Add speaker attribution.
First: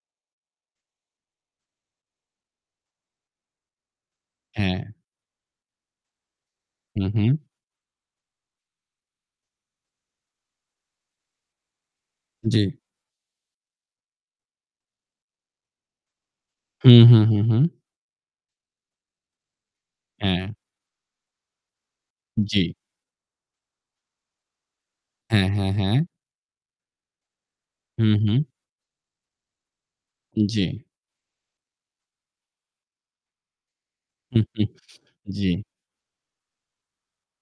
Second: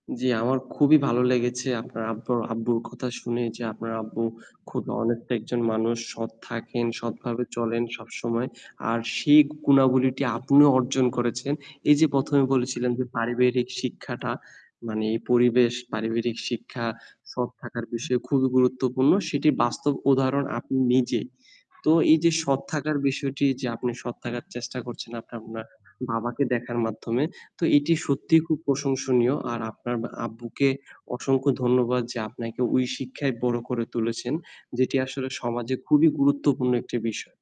Speaker 1: জ্বি, আমার খুবই ভালো লেগেছে আপনার আব্বর আব্বুর কথা শুনে যে আপনার আব্বু খুব
Speaker 2: হ্যাঁ।
Speaker 1: honest একজন মানুষ। সৎ থাকেন,
Speaker 2: হু, হু।
Speaker 1: সৎভাবে চলেন সবসময়। আর সেই গুণাবলিটি আপনিও অর্জন করেছেন। এইযে ১ম এ
Speaker 2: জ্বী।
Speaker 1: বলেছিলেন যে পারিবারিক শিক্ষাটা মানে এই পরিবেশ, পারিবারিক শিক্ষা,
Speaker 2: হু, হু, হু,
Speaker 1: সৎ
Speaker 2: হু।
Speaker 1: থাকার বিষয়ে খুবই গুরুত্বপূর্ণ। সেটি বাস্তব উদাহরণ
Speaker 2: হ্যাঁ।
Speaker 1: আপনি নিজেই। তো এইযে সৎ
Speaker 2: জ্বি।
Speaker 1: থাকার বিষয়টি যে আপনি সৎ থাকার চেষ্টা করছেন আপনার
Speaker 2: হ্যাঁ,
Speaker 1: ম্যা
Speaker 2: হ্যাঁ, হ্যাঁ।
Speaker 1: বাবাকে দেখার মাধ্যমে, তো এটি
Speaker 2: হু, হু।
Speaker 1: সত্যিই খুব প্রশংসনীয়। আর আপনার
Speaker 2: উ
Speaker 1: আব্বুকে
Speaker 2: জ্বি।
Speaker 1: অসংখ্য ধন্যবাদ যে আপনাকে ওই শিক্ষায় বড় করে তুলেছেন যেটি আসলে
Speaker 2: জ্বি।
Speaker 1: সমাজে খুবই গুরুত্বপূর্ণ একটি বিষয়।